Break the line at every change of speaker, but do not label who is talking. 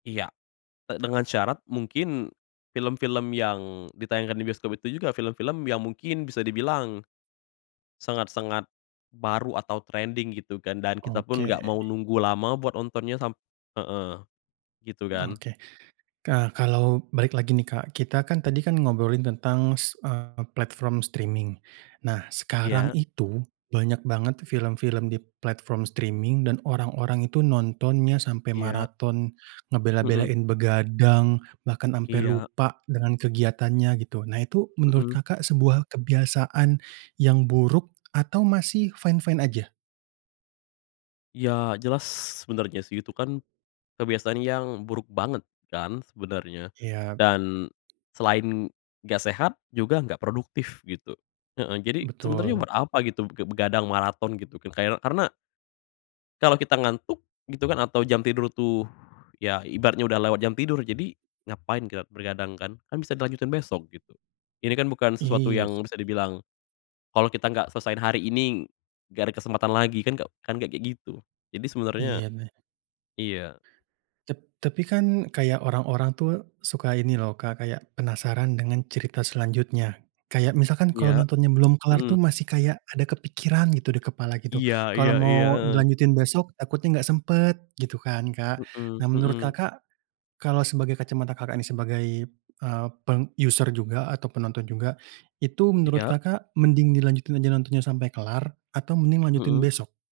Iya, e dengan syarat mungkin, film-film yang ditayangkan di bioskop itu juga film-film yang mungkin bisa dibilang, sangat sangat, baru atau trending gitu kan, dan kita pun
Oke.
nggak mau nunggu lama buat nontonnya sam heeh, gitu kan.
Oke ka kalau balik lagi nih Kak, kita kan tadi kan ngobrolin tentang s eee, platform streaming, nah sekarang
Iya.
itu banyak banget film-film di platform streaming dan orang-orang itu nontonnya sampai
Iya.
maraton
Mhm.
ngebela-belain begadang bahkan ampe
Iya.
lupa dengan kegiatannya gitu nah itu menurut
Mhm.
Kakak, sebuah kebiasaan, yang buruk atau masih fine-fine aja?
Iya jelas sebenarnya sih itu kan, kebiasaan yang buruk banget kan sebenarnya,
Iya.
dan, selain nggak sehat juga gak produktif gitu, heeh, jadi sebenarnya
Betul.
buat apa gitu be begadang maraton gitu kan kay karena kalo kita ngantuk gitu kan atau jam tidur tuh, ya ibaratnya udah lewat jam tidur jadi ngapain kita begadang kan, kan bisa dilanjutin besok gitu, ini kan bukan sesuatu
Iya
yang
sih.
bisa dibilang, kalo kita nggak selesain hari ini, nggak ada kesempatan lagi, kan nggak kan nggak, kayak gitu. Jadi sebenarnya
Iya mah
iya.
Tap tapi kan kayak orang-orang tuh suka ini loh Kak, kayak penasaran dengan cerita selanjutnya. Kayak misalkan kalau
Iya,
nontonnya belum kelar tuh
mhm.
masih kayak ada kepikiran gitu, di kepala gitu,
Iya
kalau
iya
mau
iya, heeh.
dilanjutin besok takutnya nggak sempet gitu kan Kak.
Mhm
Nah menurut
mhm.
Kakak, kalau sebagai kacamata Kakak, ini sebagai, eee, peng user juga atau penonton juga, itu menurut
Iya.
Kakak, mending dilanjutin aja nontonnya sampai kelar atau mending lanjutin
Mhm.
besok?